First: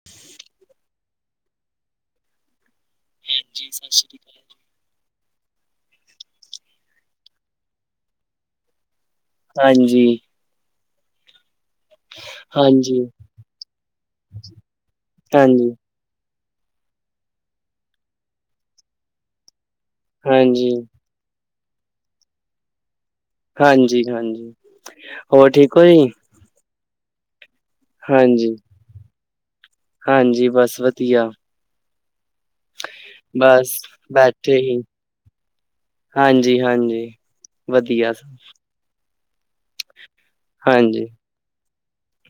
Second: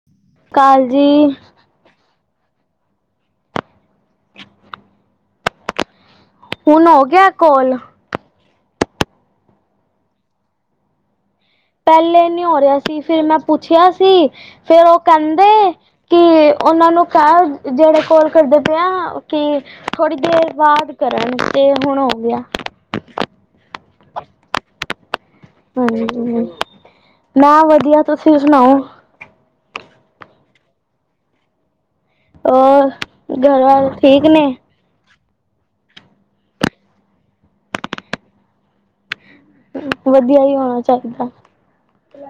ਹ [unintelligible] ਕਾਲ ਜੀ। ਜੀ, ਸਤਿ ਸ਼੍ਰੀ ਅਕਾਲ। ਹੁਣ ਹੋ ਗਿਆ ਕੋਲ! ਹਾਂਜੀ। ਪੈਲੇ ਨੀ ਹੋ ਰੇਆ ਸੀ ਹਾਂਜੀ, ਫੇਰ ਮੈ ਪੁੱਛੇਆ ਸੀ, ਫੇਰ ਓ ਕੈਂਦੇ ਹਾਂਜੀ, ਕੇ ਓਨਾ ਨੂੰ ਕੈ ਜੇੜੇ ਕੋਲ ਕਰਦੇ ਪਏ ਆ ਕੀ ਥੋੜੀ ਦੇਰ ਹਾਂਜੀ, ਬਾਦ ਕਰਨ ਤੇ ਹੁਣ ਹੋ ਗੇਆ। ਹਾਂਜੀ-ਹਾਂਜੀ। ਹਾਂਜੀ, ਮੈ ਵਦੀਆ ਤੁਸੀ ਹਾਂਜੀ, ਸੁਣਾਓ? ਹਾਂਜੀ ਬਸ ਵਦੀਆ। ਹੋਰ ਘਰ ਬਸ ਵਾਲੇ ਠੀਕ ਨੇ ਬੈਠੇ ਹੀਂ। ਹਾਂਜੀ-ਹਾਂਜੀ ਵਦੀਆ। ਵਦੀਆ ਈ ਹੋਣਾ ਚਾਈਦਾ।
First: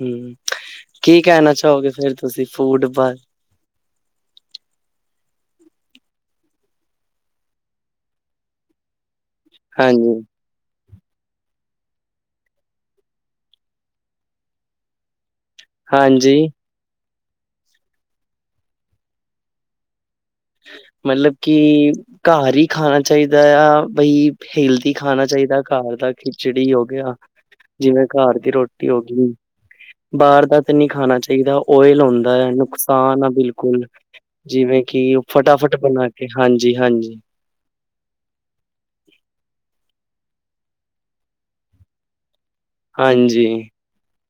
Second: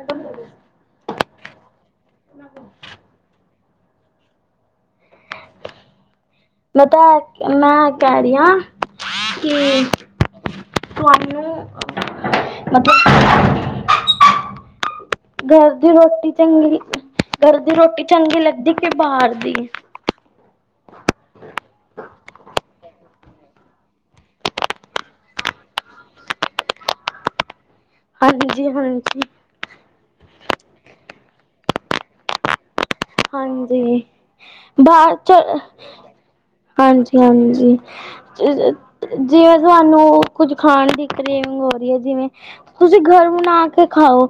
ਹੂੰ ਕੀ ਕੈਂਣਾ ਚਾਓਗੇ ਫੇਰ ਤੁਸੀ ਫੂਡ ਬ ਪਤੈ ਮੈ ਕੈ ਰਈ ਆਂ ਹਾਂਜ ਤੁਆਨੂੰ [inaudible] ਗਰ ਦੀ ਰੋਟੀ ਹਾਂਜੀ ਚੰਗੀ ਗਰ ਦੀ ਰੋਟੀ ਚੰਗੀ ਲਗਦੀ ਕੇ ਬਾਰ ਦੀ? ਮਲੇ ਕੀ ਘਰ ਈ ਖਾਣਾ ਚਾਈਦਾ ਆ ਬਈ ਹੇਲਦੀ ਖਾਣਾ ਚਾਈਦਾ ਘਰ ਦਾ ਖੀਚੜੀ ਹੋ ਗੇਆ, ਜਿਵੇ ਘਰ ਦੀ ਹਾਂਜੀ ਰੋਟੀ ਹੋ ਹਾਂਜੀ ਗੀ। ਬਾਰ ਦਾ ਤਾਂ ਨਈ ਖਾਣਾ ਚਾਈਦਾ ਓਈਲ ਹੁੰਦਾ ਨੁਕਸ ਤਾਂ ਨਾ ਬੇਲਕੁਲ ਹਾਂਜੀ ਜਿਵੇ ਕੇ ਬਾਹਰ ਓ ਚ ਫਟਾਫਟ ਬਣਾ ਕੇ ਹਾਂਜੀ- ਹਾਂਜੀ, ਹਾਂਜੀ। ਜੇ ਜੇ ਜੀਵੇ ਤੁਆਨੂੰ ਕੁੱਝ ਖਾਣਦੀ ਦੀ ਟ੍ਰੇਨੀਗ ਹੁੰਦੀ ਏ ਜਿਵੇ ਤੁਸੀ ਗਰ ਹਾਂਜੀ ਬਣਾ ਕੇ ਖਾਓ,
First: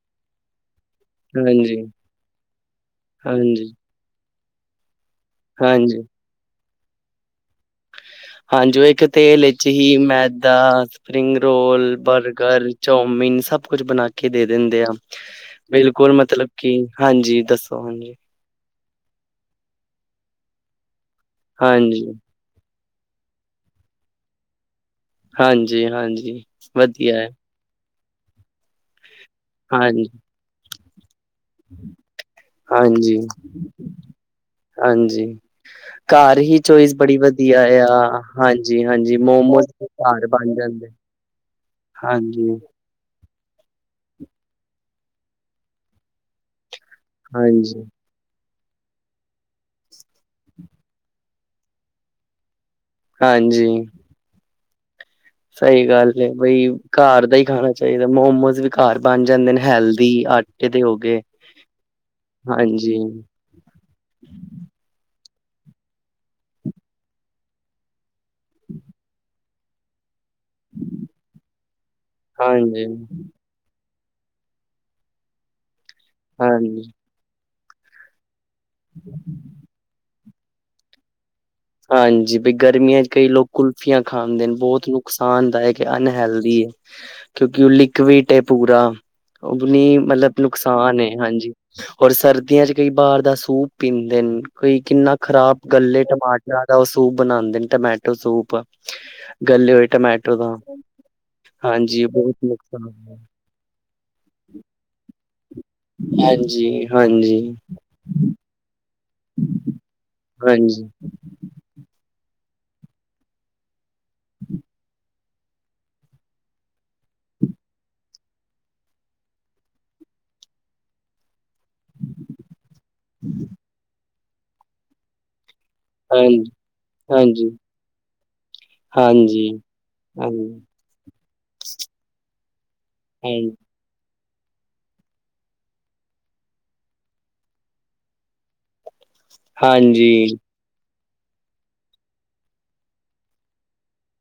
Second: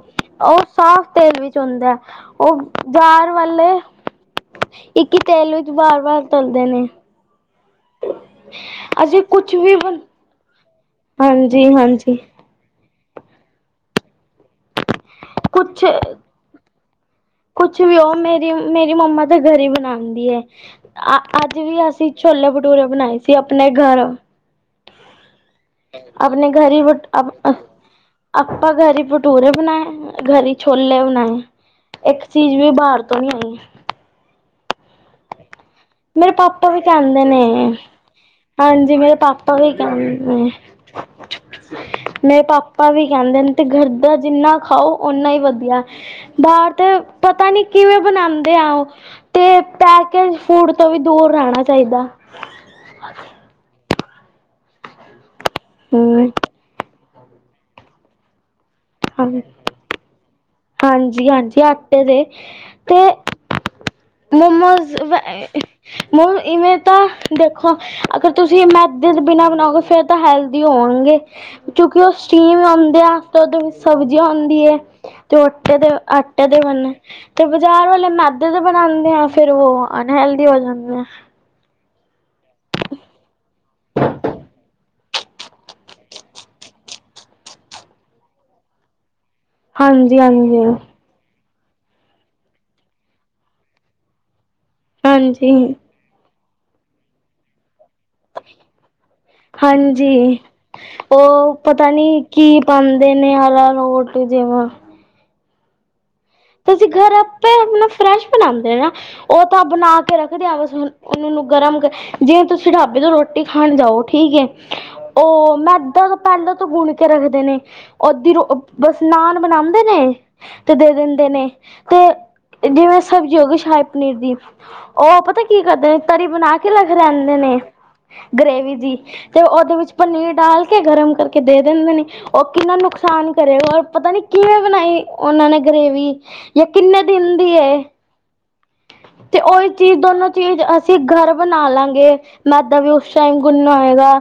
ਓ ਸਾਫ਼ ਤੇਲ ਵਿਚ ਹਾਂਜੀ ਹੁੰਦੈ, ਓ ਬਾਰ ਹਾਂਜੀ ਇਕ ਈ ਤੇਲ ਵਿਚ ਹਾਂਜੀ ਬਾਰ-ਬਾਰ ਤਲਦੇ ਨੇ। ਹਾਂਜੀ ਓ ਇਕ ਅਸੀਂ ਤੇਲ ਕੁਛ ਏਚ ਵੀ ਹੀ ਬਣ ਮੈਦਾ ਸਪਰੀਂਗ ਹਾਂਜੀ ਰੋਲ ਹਾਂਜੀ ਬਰਗਰ ਚੌਮੀਗ ਸਭ ਕੁਛ ਬਣਾ ਕੇ ਦੇ ਦੇਦੇ ਆ, ਕੁਛ ਬੇਲਕੁਲ ਮਤਲਬ ਕੀ ਹਾਂਜੀ। ਕੁਛ ਦੱਸੋ ਵੀ ਹਾਂਜੀ ਓ ਮੇਰੀ, ਮੇਰੀ ਮੰਮਾ ਤਾਂ ਘਰ ਈ ਬਣਾਦੀ ਐ, ਅ ਅਜ ਵੀ ਹਾਂਜੀ ਅਸੀ ਛੋਲੇ-ਭਟੂਰੇ ਬਣਾਏ ਸੀ ਆਪਣੇ ਗਰ। ਹਾਂਜੀ ਹਾਂਜੀ ਆਪਣੇ ਗਰ ਵੀ ਵਟ ਵਧੀਆ ਹੈ ਅ ਆਪਾ ਗਰ ਈ ਬਟੂਰੇ ਹਾਂਜੀ ਬਣਾਏ ਗਰ ਈ ਛੋਲੇ ਬਣਾਏ। ਇੱਕ ਚੀਜ਼ ਵੀ ਬਾਹਰ ਹਾਂਜੀ, ਤੋਂ ਨਹੀਂ ਆਈ ਹਾਂਜੀ। ਮੇਰੇ ਘਰ ਹੀ ਪਾਪਾ ਵੀ ਚੋਈਸ ਬੜੀ ਕਹਿੰਦੇ ਨੇ ਵਦੀਆ ਆ, ਹਾਂਜੀ ਮੇਰੇ ਹਾਂਜੀ-ਹਾਂਜੀ ਪਾਪਾ ਮੋਮੋਸ ਵੀ ਕਹਿੰਦੇ ਘਰ ਨੇ ਬਣ ਜਾਦੇ। ਹਾਂਜੀ। ਪਾ ਵੀ ਕੈਂਦੇ ਨੇ ਤੇ ਗਰ ਦਾ ਜੀਨਾ ਖਾਓ ਓਨਾ ਈ ਵਦੀਐ ਬਾਰ ਤੇ ਪਤਾ ਨੀ ਹਾਂਜੀ, ਕੀਵੇਂ ਬਣਾਦੇ ਆ ਓ, ਤੇ ਪੈਕੇਜ ਫੂਡ ਤੋਂ ਵੀ ਦੂਰ ਰੈਂਣਾ ਚਾਈਦਾ। ਹਾਂਜੀ। ਸਈ ਗੱਲ ਏ ਹਮ ਬਈ ਘਰ ਦਾ ਈ ਖਾਣਾ ਚਾਈਦਾ, ਮੋਮੋਸ ਵੀ ਘਰ ਬਣ ਹਾਂ ਜਾਂਦੇ ਨੇ ਹੈਲਦੀ ਆਟੇ ਦੇ ਹੋ ਗੇ, ਹਾਂਜੀ ਹਾਂਜੀ ਹਾਂਜੀ। ਮੋਮੋਜ਼ [unintelligible] ਮ ਈਵੇਂ ਤਾਂ ਦੇਖੋ ਅਗਰ ਤੁਸੀਂ ਮੈਦੇ ਦੇ ਬੀਨਾਂ ਬਣਾਓਗੇ ਫੇਰ ਤਾਂ ਹੈਲ ਹੋਣਗੇ ਕਿਉਂਕੇ ਓ ਸਟੀਮ ਹਾਂਜੀ, ਆਔਦੇ ਆ ਤੇ ਓਦੇ ਵੀ ਸਬਜ਼ੀਆ ਹੁੰਂਦੀ ਏ, ਤੇ ਓ ਅੱਟੇ ਦੇ ਆਟੇ ਦੇ ਆਟੇ ਦੇ ਹਾਂਜੀ। ਬਨ ਤੇ ਬਜ਼ਾਰ ਵਾਲੇ ਮੈ ਦੇ ਦੇ ਬਣਾਦੇ ਆ, ਫੇਰ ਓ ਅਨਹੈਲਦੀ ਹੋ ਜਾਂਦੇ ਐ। ਹਾਂਜੀ ਬੀ ਗਰਮੀਆ ਚ ਕਈ ਲੋਕ ਕੁਲਫੀਆਂ ਖਾਂਦੇ ਨੇ ਬੋਤ ਨੁਕਸਾਨਦਾਅਕ ਅਨਹੈਲਦੀ ਏ। ਕੇਉਕਿ ਓ ਲਿਕਵਿਟ ੲੈ ਪੁਰਾ, ਓਦੋ ਨੀ ਹਾਂਜੀ ਮਲਬ ਹਾਂਜੀ ਨੁਕਸਾਨ ਏ, ਹਾਂਜੀ ਹੋਰ ਸਰਦੀਆ ਚ ਕਈ ਬਾਰ ਦਾ ਸੂਪ ਪੀਦੇ, ਕਈ ਕਿੰਨਾ ਖ਼ਰਾਬ ਹਾਂਜੀ ਗਲ ਏ ਟਮਾ ਰਾ ਦਾ ਓ ਸੂਪ ਬਣਾਦੇ ਨੇ ਟਮੈਟੋ ਸੂਪ ਗੱਲੇ ਹੋਏ ਟਮੈਟੋ ਹਾਂਜੀ, ਦਾ। ਓ ਪਤਾ ਹਾਂਜੀ, ਨੀ ਬਹੁਤ ਕੀ ਨੁਕਸਾਨ ਪਾਦੇ ਹੈ। ਨੇ ਅਲਾਰੋਟ ਤੇ ਜੇਵਾ। ਹਾਂਜ। ਤੁਸੀਂ ਘਰ ਆਪੇ ਅਪਣਾ ਫਰੈਸ਼ ਬਣਾਦੇ ਨਾ, ਓ ਤਾਂ ਬਣਾ ਕੇ ਰੱਖਦੇ ਹਾਂਜੀ, ਹੈਗੇ [unintelligible] ਮਨੂੰ ਗਰਮ ਕਰ, ਜੇ ਤੁਸੀਂ ਢਾਬੇ ਤੇ ਰੋਟੀ ਖਾਣ ਜਾਓ, ਠੀਕ ਏ ਓ ਮੈਦਾ ਤਾਂ ਪੈਲੇ ਤੋ ਗੁਨ ਕੇ ਰੱਖਦੇ ਨੇ। ਓਦੀ ਰੋ ਅ, ਬਸ ਨਾਨ ਬਣਾਦੇ ਨੇ, ਤੇ ਦੇ ਦ ਦੇਨੇ, ਤੇ ਜਿਵੇਂ ਸਬਜ਼ੀ ਹੋ ਗਈ ਸ਼ਾਈ-ਪਨੀਰ ਦੀ ਓ ਪਤਾ ਕੀ ਕਰਦੇ ਨੇ, ਤਰੀ ਹਾਂਜੀ, ਬਣਾ ਕੇ ਰੱਖ ਰੈਦੇ ਹਾਂਜੀ, ਨੇ ਗ੍ਰੇਵੀ ਜੀ, ਹਾਂਜੀ, ਤੇ ਹਾਂਜੀ, ਓਦੇ ਵਿੱਚ ਪਨੀਰ ਡਾਲ ਹਾਂਜੀ, ਕੇ ਗਰਮ ਕਰਕੇ ਦੇ ਦਿੰਦੇ ਨੇ, ਓ ਕਿੰਨਾ ਨੁਕਸਾਨ ਕਰੇਗਾ ਅੋਰ ਪਤਾ ਨੀ ਕਿਵੇਂ ਬਣਾਈ ਓਨਾਂ ਨੇ ਗਰੇਵੀ, ਯਾ ਕਿੰਨੇ ਦਿਨ ਦੀ ਏ। ਤੇ ੳਈ ਚੀਜ਼ ਦੋਨੋ ਹਾਂਜੀ, ਚੀਜ਼ ਅਸ ਚੇ ਘਰ ਬਣਾ ਲਾਂਗੇ, ਮੈਦਾ ਵੀ ਓਸ਼ ਟਾਈਮ ਗੁੰਨਾ ਹੋਏਗਾ।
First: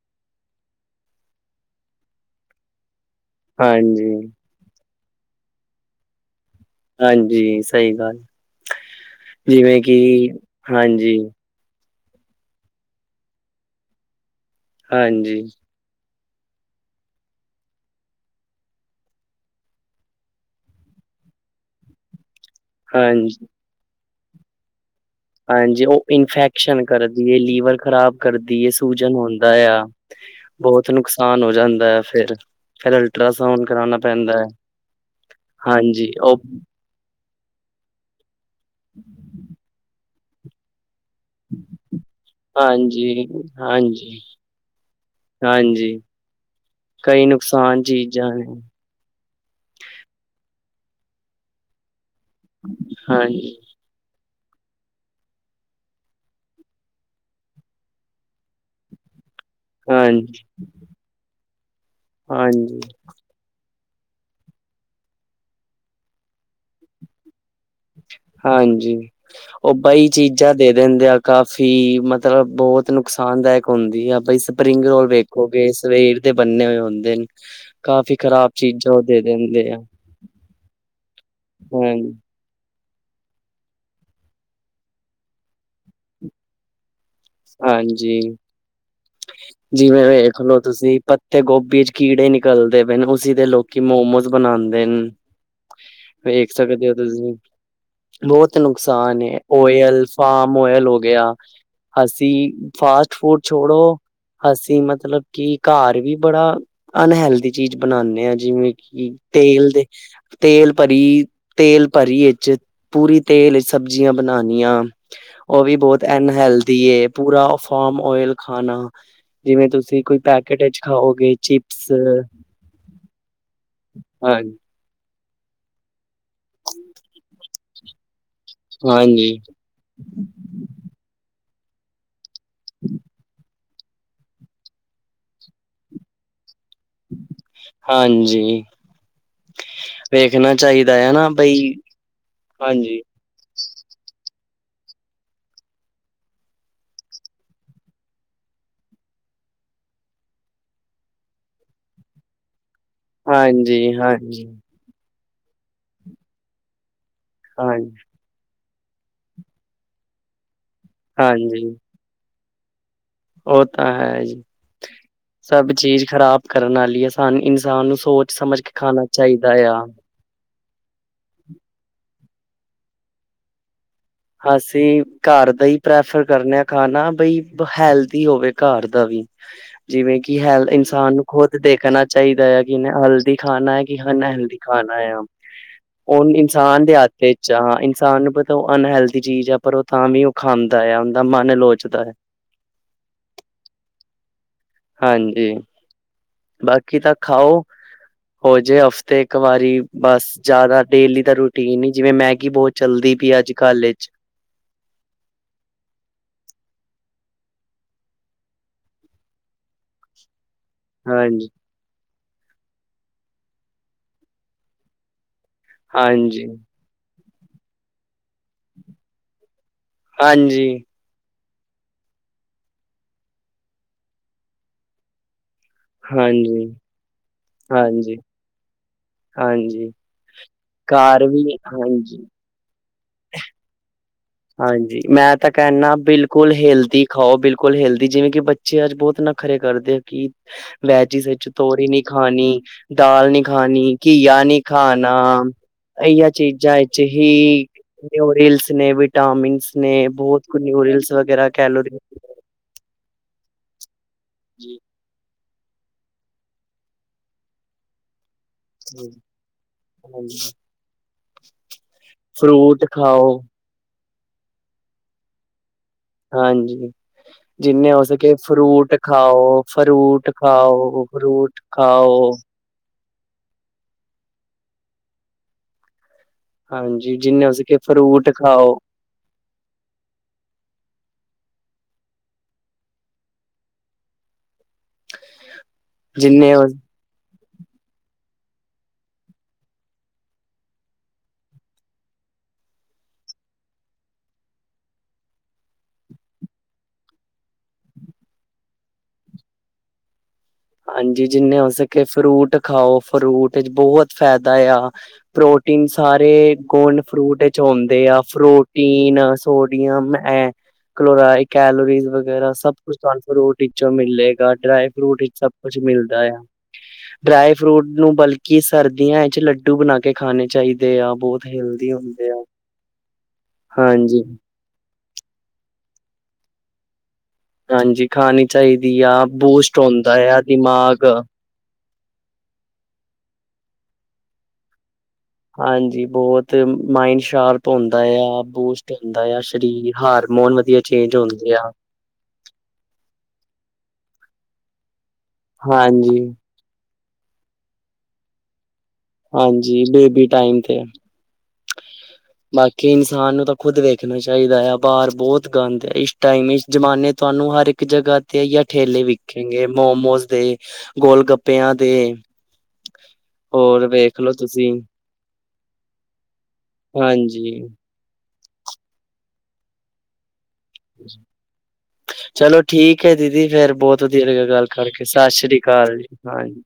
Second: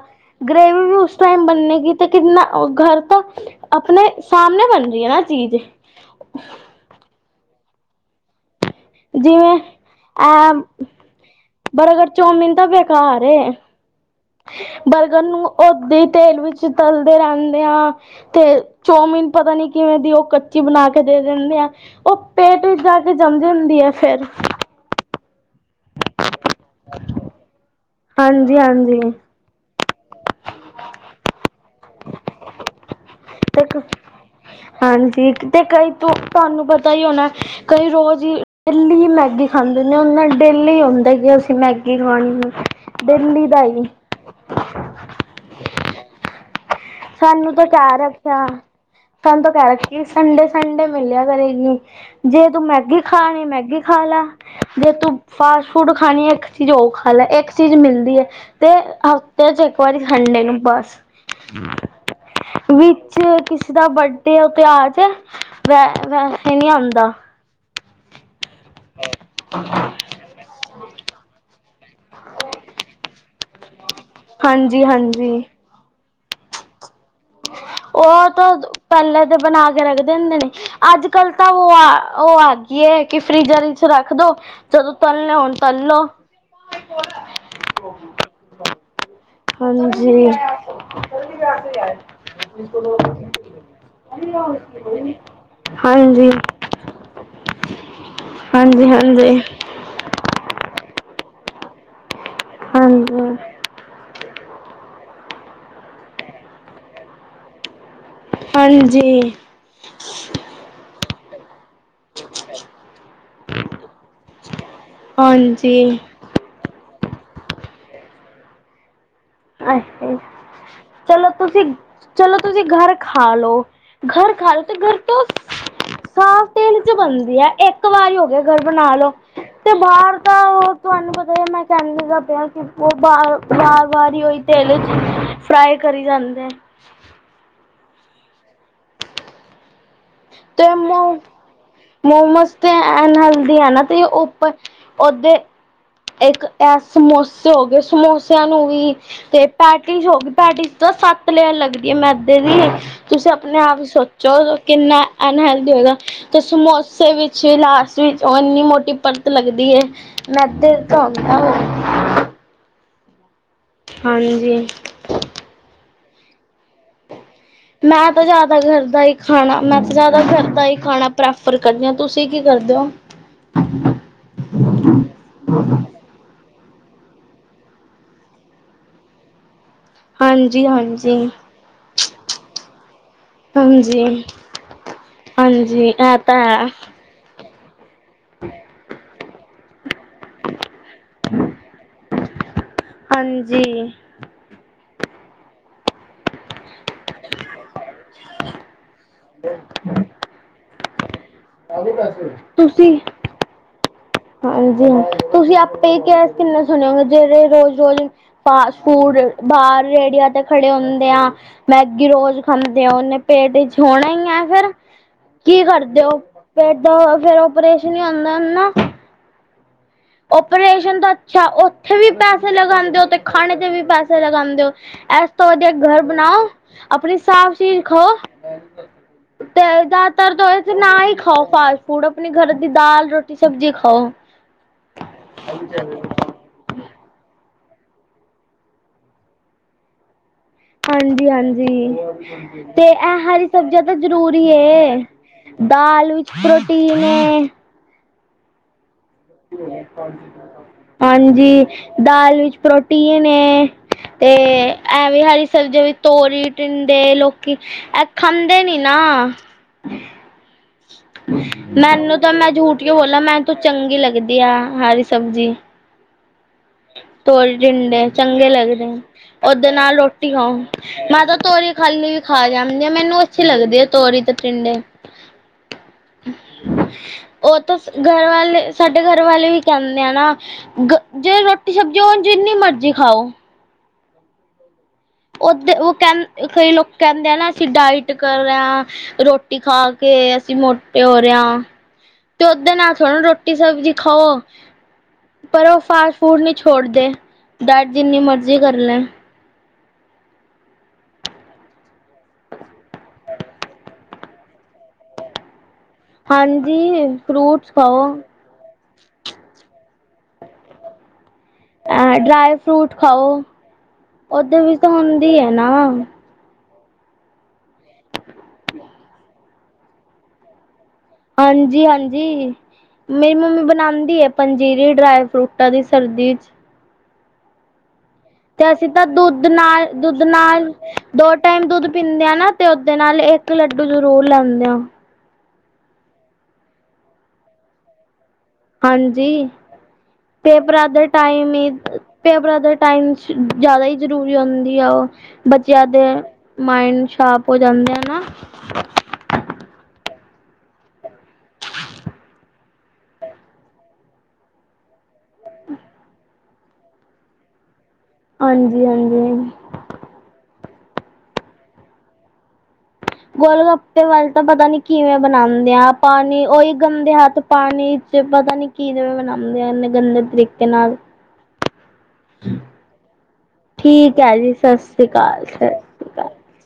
ਗ੍ਰੇਵੀ ਵੀ ਉਸ ਟਾਈਮ ਬਣੇਗੀ ਤੇ ਕਿੰਨਾ ਓ ਘਰ ਤ ਆਪਣੇ ਹਾਂਜੀ, ਸਾਮਣੇ ਬਣ ਰੀ ਐ ਨਾ ਚੀਜ। ਹਾਂਜੀ ਸਈ ਗੱਲ, ਜਿਵੇਂ ਕਿ ਐ ਹਾਂਜੀ ਬਰਗਰ, ਚਾਓਮੀਨ ਤਾਂ ਬੇਕਾਰ ਏ। ਬਰਗਰ ਹਾਂਜੀ, ਨੂੰ ਉਦਾ ਈ ਤੇਲ ਵਿੱਚ ਤਲਦੇ ਰੈਦੇ ਹਾ। ਤੇ ਚੌਮੀਨ ਪਤਾ ਨੀ ਕਿਵੇਂ ਦੀ ੳ ਕੱਚੀ ਬਣਾ ਕੇ ਦੇ ਦਿੰਦੇ ਆ, ਓ ਪੇ ਤੇ ਜਾ ਕੇ ਜਾਮ ਹਾਂਜੀ, ਜਾਦੀ ੲੈ ਫੇਰ। ਹਾਂਜੀ ਓ ਇਨਫੈਕਸ਼ਨ ਕਰਦੀ ਏ, ਲੀਵਰ ਖ਼ਰਾਬ ਹਾਂਜੀ ਕਰਦੀ ਹਏ, ਹਾਂਜੀ ਸੂਜਨ ਹੋ ਹੁੰਦਾ ਆ, ਬੋਤ ਨੁਕਸਾਨ ਹੋ ਜਾਂਦਾ ਫੇਰ। ਫੇਰ ਅਲਟਰਾਸਾਊਂਡ ਤੇ ਕਰਾਣਾ ਪੈਂਦਾ, ਹਾਂਜੀ ਓ ਤਾਈ ਓਨਾ ਕਈ ਰੋਜਈ ਡੇਲੀ, ਮੈਗੀ ਖਾਂਦੇ ਓਣਾ ਡੇਲੀ ਹੁੰਦਾ ਈ। ਅਸੀ ਮੈਗੀ ਖਾਣੀ ਏ, ਹਾਂਜੀ, ਡੇਲੀ ਦਾ ਈ। ਹਾਂਜੀ, ਹਾਂਜੀ ਕਈ ਸਾਨੂੰ ਤਾਂ ਨੁਕਸਾਨ ਕਾਰ ਚੀਜ਼ਾਂ ਅੱਛਾ। ਨੇ। ਸਾਨੂੰ ਤਾ ਕੈ ਰੱਖੀ ਸੰਡੇ-ਸੰਡੇ ਮਿਲੇਆ ਕਰੇਗੀ, ਜੇ ਤੂ ਮੈਗੀ ਖਾਣੀ ਹਾਂਜੀ, ਮੈਗੀ ਖਾ ਲਾ, ਜੇ ਤੂੰ ਫਾਸਟ ਫੂਡ ਖਾਣੀ, ਏਕ ਚੀਜ ਓ ਖਾ ਲੈ, ਏਕ ਚੀਜ ਮਿਲਦੀ ਏ। ਤੇ ਹਫਤੇ ਚ ਏਕ ਵਾਰੀ ਹਾਂਜੀ, ਸੰਡੇ ਨੂੰ ਬੱਸ। ਹਾਂਜੀ, ਵਿੱਚ ਕਿਸੇ ਦਾ ਬੱਡੇ ਓਤੇ ਆਜੇ, ਵੈ ਵੈਸੇ ਨੀ ਆਦਾ। ਹਾਂਜੀ, ਓ ਬਾਈ। ਚੀਜਾ ਦੇ ਦਿੰਦੇ ਆ ਕਾਫੀ, ਮਤਲਬ ਬੋਤ ਨੁਕਸਾਨਦਾਅਕ ਹੁੰਦੀ ਆ। ਬਾਈ ਹਾਂਜੀ ਸਪਰਿੰਗ ਰੋਲ ਹਾਂਜੀ ਵੇਖੋਗੇ ਸਵੇਰ ਦੇ ਬੰਨੇ ਹੋਏ ਹੁੰਦੇ ਨੇ ਕਾਫੀ ਖਰਾਬ ਚੀ- ਪੈਲੇ ਦੇ ਬਣਾ ਕੇ ਰੱਖਦੇ ਦੇ ਨੇ, ਅੱਜ-ਕੱਲ ਤਾਂ ਓ ਹਾਂਜੀ, ਆ ਓ ਆ। ਕੀ ਏ ਕੀ ਫਰੀਜਰ ਚ ਰੱਖ ਦੋ। ਜਦੋਂ ਤਲਨੇ ਹੋਣ ਤਲ ਲੋ। ਹਾਂਜੀ। ਜਿਵੇਂ ਹਾਂਜੀ, ਵੇਖਲੋ ਤੁਸੀ ਪੱਤੇ ਗੋਭੀ ਚ ਕੀੜੇ ਨਿਕਲਦੇ ਪੇ ਨੇ। ਹੋਣ ਤੁਸੀ ਦੇ ਲੋ ਕੀ ਮੋਮੋਸ ਬਣਾਦੇ ਨ, ਹਾਂਜੀ, ਹਾਂਜੀ, ਵੇਖ ਸਕਦੇ ਓ ਤੁਸੀ। ਲੋਤ ਨੁਕਸਾਨ ਏ। ਹਾਂਜੀ। ਓਯਲ ਫਾਮ ਓਯਲ ਹੋ ਗੇਆ। ਅਸੀਂ ਫਾਸਟ ਹਾਂਜੀ, ਫੂਡ ਛੋੜੋ ਅਸੀਂ ਮਤਲਬ ਕੀ ਘਾਰ ਵੀ ਬੜਾ ਅਨਹੈਲਦੀ- ਚੀਜ਼ ਬਨਾਨੇ ਆਂ ਜਿਵੇਂ ਕੀ ਹਾਂਜੀ, ਤੇਲ ਦੇ ਤੇਲ ਭਰੀ- ਤੇਲ ਭਰੀ ਇਚ- ਪੂਰੀ ਤੇਲ ਇਚ ਸਬਜ਼ੀਆਂ ਬਨਾਨੀਆਂ। ਓ ਵੀ ਹਾਂਜੀ। ਬੋਤ ਐਨਹੇਲਥ ਥੀਏ। ਪੂਰਾ ਫਾਰਮ ਓਇਲ ਖਾਣਾ। ਜਿਵੇਂ ਆਏ ਤੁਸੀਂ ਹਾਏ। ਕੋਈ ਪੈਕੇਟ ਵਿੱਚ ਚਲੋ ਖਾਓਗੇ ਤੁਸੀਂ ਚਿਪਸ ਚਲੋ ਤੁਸੀਂ ਘਰ ਖਾ ਲੋ। ਘਰ ਹਾਂ ਖਾ ਲੋ, ਤੇ ਘਰ ਤੋਂ ਸਾਫ਼ ਤੇਲ' ਚ ਬਣਦੀ ਐ। ਇੱਕ ਵਾਰੀ ਹੋ ਗਿਆ- ਘਰ ਬਨਾ ਲੋ। ਹਾਂਜੀ ਤੇ ਬਾਰ ਦਾ ਤੁਆਨੂੰ ਪਤਾ ਏ ਮੈਂ ਕੈਂਦੀ ਤੇ ਪ‌ਈ ਆ ਕੀ ਓ ਬਾਰ ਵਾਰ ਵਾਰ ਈ ਓਈ ਤੇਲ 'ਚ ਫਰਾਈ ਕਰੀ ਜਾਂਦੇ। ਹਾਂਜੀ ਵੇਖਣਾ ਤੇ ਐ ਚਾਹੀਦਾ ਹੈ ਮੋਮ ਨਾ ਬਈ ਮੋਮੋਸ ਤੇ ਹਾਂਜੀ ਐਨ ਹੈਲਦੀ ਏਨਾ ਤੇ ਓ- ਪਰ ਓਦੇ ਇੱਕ ਐ ਸਮੋਸੇ ਹੋ ਗਏ ਸਮੋਸਿਆਂ ਨੂੰ ਵੀ- ਤੇ ਪੈਟਿਸ ਹੋ ਗਈ। ਪੈਟਿਸ ਤਾਂ ਸੱਤ ਲੇਅਰ ਲੱਗਦੀ ਐ ਮੈਦੇ ਦੀ। ਤੁਸੀਂ ਆਪਣੇ ਆਪ ਈ ਹਾਂਜੀ ਸੋਚੋ। ਹਾਂਜੀ ਕਿੰਨਾ ਅਨਹੈਲਦੀ ਹੋਏਗਾ ਤੇ ਸਮੋਸੇ ਵਿੱਚ ਹਾਂ ਲਾਸਟ ਵਿੱਚ- ਓ ਓਨੀ ਮੋਟੀ ਪਰਤ ਲੱਗਦੀ ਐ। ਮੈਂਦਾ ਦਾ‌ ਤੇ ਹੁੰਦਾ ੳ। ਓ ਤਾਂ ਹੈ ਈ। ਹਾਂਜੀ ਸਭ ਚੀਜ਼ ਖ਼ਰਾਬ ਕਰਨ ਆਲੀ- ਕੀ ਸਾਨ ਇਨਸਾਨ ਨੂੰ ਮੈਂ ਤਾਂ ਸੋਚ ਜ਼ਿਆਦਾ ਸਮਝ ਕੇ ਘਰ ਦਾ ਖਾਣਾ ਹੀ ਚਾਈਦਾ ਆ। ਤਾਂ ਜ਼ਿਆਦਾ ਮੈਂ ਘਰ ਦਾ ਈ ਖਾਨਾ ਪ੍ਰੈਫਰ ਕਰਨੀ ਆ। ਤੁਸੀਂ ਕੀ ਕਰਦੇ ਓ? ਅਸੀਂ ਘਰ ਦਾ ਈ ਪ੍ਰੈਫਰ ਕਰਨੇ ਆ ਖਾਨਾ। ਬਈ ਹੈਲਦੀ ਹੋਵੇ ਘਰ ਦਾ ਵੀ। ਜਿਵੇਂ ਕਿ ਹਾਂਜੀ ਹੈਲ ਇਨਸਾਨ ਨੂੰ ਹਾਂਜੀ ਖੁਦ ਦੇਖਣਾ ਚਾਈਦਾ ਐ ਕੀ ਏਨੇ ਹੈਲਦੀ- ਖਾਨਾ ਏ ਕੀ ਹਾਂਜੀ ਅਨਹੈਲਦੀ ਖਾਨਾ ਆ। ਹਾਂਜੀ ਇਹ ਓ ਤਾਂ ਹੈ ਇਨਸਾਨ ਦੇ ਹਥ ਇਚ ਆ। ਇਨ- ਸਾਨ ਪਤਾ ਓ ਅਨਹੈਲਦੀ ਚੀਜ਼ ਆ, ਪਰ ਓ ਤਾਂ ਵੀ ਓ ਖਾਂਦਾ ਆ। ਓਦਾ ਮਨ ਲੋਚਦਾ ਆ। ਹਾਂਜੀ ਹਾਂਜੀ- ਬਾਕੀ ਤਾਂ ਖਾਓ ਹੋ ਜੇ ਹਫ- ਤੇ ਇੱਕ ਵਾਰੀ ਬਸ ਜਾਦਾ ਡੇਲੀ ਦਾ ਰੂਟੀਨ ਈ ਜਿਵੇਂ ਮੈਗੀ ਬੋਤ ਤੁਸੀਂ ਚੱਲਦੀ ਪਈ ਅੱਜ ਕੱਲ੍ਹ। ਹਾਂਜੀ ਹਾਂ ਤੁਸੀਂ ਆਪੇ ਕਿਆ ਕਿੰਨੇ ਸੁਣਿਆ ਹੋਗੇ ਜੇੜੇ ਰੋਜ਼ ਰੋਜ਼- ਫਾਸਟ ਫੂਡ ਬਾਰ ਰੇੜੀਆਂ ਤੇ- ਖੜੇ ਹੁੰਦੇ ਆਂ ਹਾਂਜੀ, ਮੈਗੀ ਰੋਜ਼ ਖਾਂਦੇਓ। ਓਨੇ ਪੇਟ ਵਿੱਚ ਹੋਣਾ ਈ ਆ ਫੇਰ। ਕੀ ਕਰਦੇ ਓ। ਹਾਂਜੀ, ਪੇਟ ਦਾ ਓ ਫੇਰ ਓਪਰੇਸ਼ਨ ਈ ਹੁੰਦਾ ਨਾ। ਹਾਂਜੀ, ਓਪਰੇਸ਼ਨ ਦਾ- ਅਛਾ ਓਥੇ ਵੀ ਪੈਸੇ ਲਗਾਂਦੇ ਓ ਤੇ ਖਾਣੇ ਤੇ ਵੀ ਪੈਸੇ ਲਗਾਂਦੇ ਓ। ਐਸ- ਤੋਂ ਵਧੀਆ ਡਰ ਬਣਾਓ। ਹਾਂਜੀ, ਆਪਣੇ ਸਾਫ- ਹਾਂਜੀ ਤੇ ਹਾਂਜੀ। ਜ਼ਿਆਦਾਤਰ ਤੋਂ ਏ ਕੀ ਨਾ ਈ ਘਰ ਖਾਓ ਵੀ ਫਾਸਟ ਫੂਡ। ਹਾਂਜੀ, ਆਪਣੇ ਗਰ ਦੀ ਦਾਲ, ਰੋਟੀ, ਸਬਜ਼ੀ ਖਾਓ। ਹਾਂਜੀ ਮੈਂ ਤਾਂ ਕੈਣਾ ਬਿਲ- ਬਿਲਕੁਲ ਹੈਲਦੀ ਖਾਓ -ਬਿਲਕੁਲ ਹੈਲਦੀ। ਜਿਵੇਂ ਕੀ ਬੱਚੇ ਅੱਜ ਬੋਤ ਨਖਰੇ ਕਰਦੇ ਕੀ- ਵੈਜਿਸ ਵਿੱਚ ਤੋਰੀ ਹਾਂਜੀ-ਹਾਂਜੀ ਨੀ ਖਾਨੀ, ਤੇ ਇਹ ਦਾਲ ਨੀ ਹਰੀ ਸਬਜ਼ੀਆਂ ਤਾਂ ਖਾਣੀ, ਘੀਆ ਜ਼ਰੂਰੀ ਨੀ ਏ। ਖਾਨਾ। ਦਾਲ ਏਈਆ ਵਿੱਚ ਚੀਜ਼ਾਂ ਹਿਚ ਪ੍ਰੋਟੀਨ ਏ। ਹੀ ਮਿਉਰਿਲਸ ਨੇ ਵਿਟਾ- ਟਾਮਿਨਸ ਨੇ। ਬੋਤ ਕੁ ਨਿਊੂਰਲਸ ਵਗੈਰਾ ਹਾਂਜੀ, ਕੈਲੋਰੀ- ਦਾਲ ਵਿੱਚ ਪ੍ਰੋਟੀਨ ਏ ਤੇ- ਜੀ, ਐਵੇ ਹਰੀ ਸਬਜ਼ੀਆਂ ਵਿਚ ਤੋਰੀ, ਟੀਂਡੇ, ਲੋਕੀ ਐ- ਖੰਦੇ ਨੀ ਨਾ। ਹਾਂਜੀ ਮੈਨੂੰ ਤੋ ਨਾ ਮੈਂ ਜੂਠ ਫਰੂਟ ਕਿਉ ਬੋਲਾਂ ਖਾਓ, ਮੈ ਤੋਂ ਚੰਗੀ ਲੱਗਦੀ ਆ ਹਰੀ ਸਬਜ਼ੀ ਹਾਂਜੀ ਤੋਲ ਜਿੰਨੇ ਹੋ ਡਿੰਡੇ ਸਕੇ ਚੰਗੇ ਲੱਗਦੇ ਫਰੂਟ ਖਾਓ, ਓਦੇ ਨਾਲ ਫਰੂਟ ਰੋਟੀ ਖਾਓ ਮੈਂ ਤਾਂ ਫਰੂਟ ਤੋਰੀ ਖਾਲੀ ਖਾਓ। ਖਾ ਜਾਂਦੇ ਏ ਮੈਨੂੰ ਅੱਛੀ ਲੱਗਦੀ ਆ ਤੋਰੀ ਤੇ ਟੀਡੇ ਹਾਂਜੀ, ਜਿੰਨੇ ਹੋ ਉਹ ਤੋ ਸਕੇ ਘਰ ਫਰੂਟ ਵਾਲੇ ਖਾਓ, ਸਾਡ ਤੇ ਘਰ ਵਾਲੇ ਹੀ ਕਹਿੰਦੇ ਆ ਨਾ ਗ ਜੇ ਰੋਟੀ ਸਬਜ਼ੀ ਹੋ ਜਿੰਨੀ ਮਰਜ਼ੀ ਖਾਓ ਉਦੇ ਉਹ ਕਹਿ ਜਿੰਨੇ ਹੋ ਕਈ ਲੋਕ ਕਹਿੰਦੇ ਆ ਨਾ ਅਸੀਂ ਡਾਈਟ ਕਰ ਰਾ ਆ ਰੋਟੀ ਖਾ ਕੇ ਅਸੀਂ ਮੋਟੇ ਹੋ ਰਹੇ ਆ ਤੇ ਉਦੇ ਨਾਲ ਥੋ੍ੜਾ ਰੋਟੀ ਸਬਜ਼ੀ ਖਾਓ ਪਰ ਉਹ ਫਲ ਫੂਡ ਨਹੀਂ ਛੋੜਦੇ ਡਾਇਟ ਜਿੰਨੀ ਮਰਜ਼ੀ ਕਰ ਲੈਣ ਹਾਂਜੀ ਜਿੰਨੇ ਹੋ ਸਕੇ ਫਰੂਟ ਖਾਓ ਫਰੂਟ ਚ ਬਹੁਤ ਫਾਇਦਾ ਆ ਪ੍ਰੋਟੀਨ ਸਾਰੇ ਏ ਕੋਣ ਹਾਂਜੀ ਫਰੂਟ ਚ ਫਰੂਟਸ ਹੁੰਦੇ ਖਾਓ ਆ ਫਰੂਟ ਟੀਨ ਸੋਡੀਅਮ ਐ ਕਲੋਰਾ ਕੈਲੋਰੀਜ਼ ਵਗੈਰਾ ਡਰਾਈ ਸਭ ਫਰੂਟ ਕੁਛ ਤੁਹਾਨੂੰ ਖਾਓ ਫਰੂਟ ਇਚੋਂ ਮਿਲੇਗਾ ਉਹਦੇ ਵਿੱਚ ਡਰਾਈ ਤਾਂ ਫਰੂਟ ਈ ਹੁੰਦੀ ਹੈ ਸਭ ਕੁਛ ਨਾ ਮਿਲ ਡਾਇ ਆ ਡਰਾਈ ਫਰੂਟ ਨੂੰ ਬਲਕਿ ਸਰਦੀਆਂ ਚ ਲੱਡੂ ਬਣਾ ਕੇ ਖਾਣੇ ਚਾਹੀਦੇ ਆ ਬਹੁਤ ਹਾਂਜੀ ਹੈਲਦੀ ਹੁੰਦੇ ਆ। ਹਾਂਜੀ ਮੇਈ ਮੰਮੀ ਬਣਾਦੀ ਹਾਂਜੀ, ਆ ਪੰਜ ਜੀਰੇ ਡਰਾਏ ਫਰੂਟਾਂ ਦੀ ਸਰਦੀ ਚ ਹਾਂਜੀ ਖਾਣੀ ਤੇ ਅਸੀਂ ਚਾਹੀਦੀ ਤੇ ਆ ਦੁੱਧ ਬੂਸਟ ਨਾਲ ਹੁੰਦਾ ਦੁੱਧ ਆ ਨਾਲ ਦਿਮਾਗ ਦੋ ਟਾਈਮ ਦੁੱਧ ਪੀਂਦੇ ਆ ਨਾ ਤੇ ਓਦੇ ਨਾਲ ਇੱਕ ਲੱਡੂ ਜ਼ਰੂਰ ਲੈਂਦੇ ਆ ਹਾਂਜੀ ਬਹੁਤ ਮਾਇੰਡ ਸ਼ਾਰਪ ਹੁੰਦਾ ਆ ਬੂਸਟ ਹੁੰਦਾ ਆ ਹਾਂਜੀ ਸਰੀਰ ਹਾਰਮੋਨ ਵਧੀਆ ਪੇਪਰਾਂ ਦੇ ਚੇਂਜ ਹੁੰਦੇ ਟਾਈਮ ਆ ਹੀ ਪੇਪਰਾਂ ਦੇ ਟਾਈਮ ਚ ਜ਼ਿਆਦਾ ਈ ਜ਼ਰੂਰੀ ਹੁੰਦੀ ਆ ਉਹ ਬੱਚਿਆਂ ਦੇਏ ਹਾਂਜੀ, ਮਾਇੰਡ ਸ਼ਾਪ ਹੋ ਜਾਂਦੇ ਆ ਨਾ ਹਾਂਜੀ ਬੇਬੀ ਟਾਈਮ ਤੇ ਐ ਬਾਕੀ ਈਨਸਾਨ ਨੂੰ ਤਾਂ ਖੁੱਦ ਵੇਖਣਾ ਚਾਹੀਦਾ ਆ ਬਾਜ ਬਹੁਤ ਗੰਦ ਆ ਇਸ ਟਾਈਮ ਜਮਾਨੇ ਤੁਹਾਨੂੰ ਹਰ ਇੱਕ ਜਗ੍ਹਾ ਤੇ ਹਾਂਜੀ ਠੇਲੇ ਵੇਖੇ ਹਾਂਜੀ ਗੇ ਮੋਮੋਜ ਦੇ ਗੋਲ ਗੱਪਿਆਂ ਦੇ ਗੋਲ ਹੋਰ ਗੱਪੇ ਵਾਲੇ ਵੇਖਲੋ ਤਾਂ ਪਤਾ ਤੁਸੀਂ ਨੀ ਕਿਵੇਂ ਬਣਾਦੇ ਆ ਪਾਣੀ ਉਹੀ ਗੰਦੇ ਹੱਥ ਹਾਂਜੀ ਪਾਣੀ ਤੇ ਪਤਾ ਨੀ ਕੀਰਰ ਬਣਾਉਂਦੇ ਹਨ ਗੰਦੇ ਤਰੀਕੇ ਨਾਲ ਤੇ ਚਲੋ ਠੀਕ ਐ ਦੀਦੀ ਫੇਰ ਬਹੁਤ ਠੀਕ ਦੇਰ ਹੋ ਹੈ ਗਿਆ ਜੀ ਗਲ ਸਤਿ ਕਰਕੇ ਸ੍ਰੀ ਅਕਾਲ ਸਤਿ ਸ੍ਰਸਰੀ ਕਾਲ ਸ੍ਰੀ ਅਕਾਲ ਹਾਂਜੀ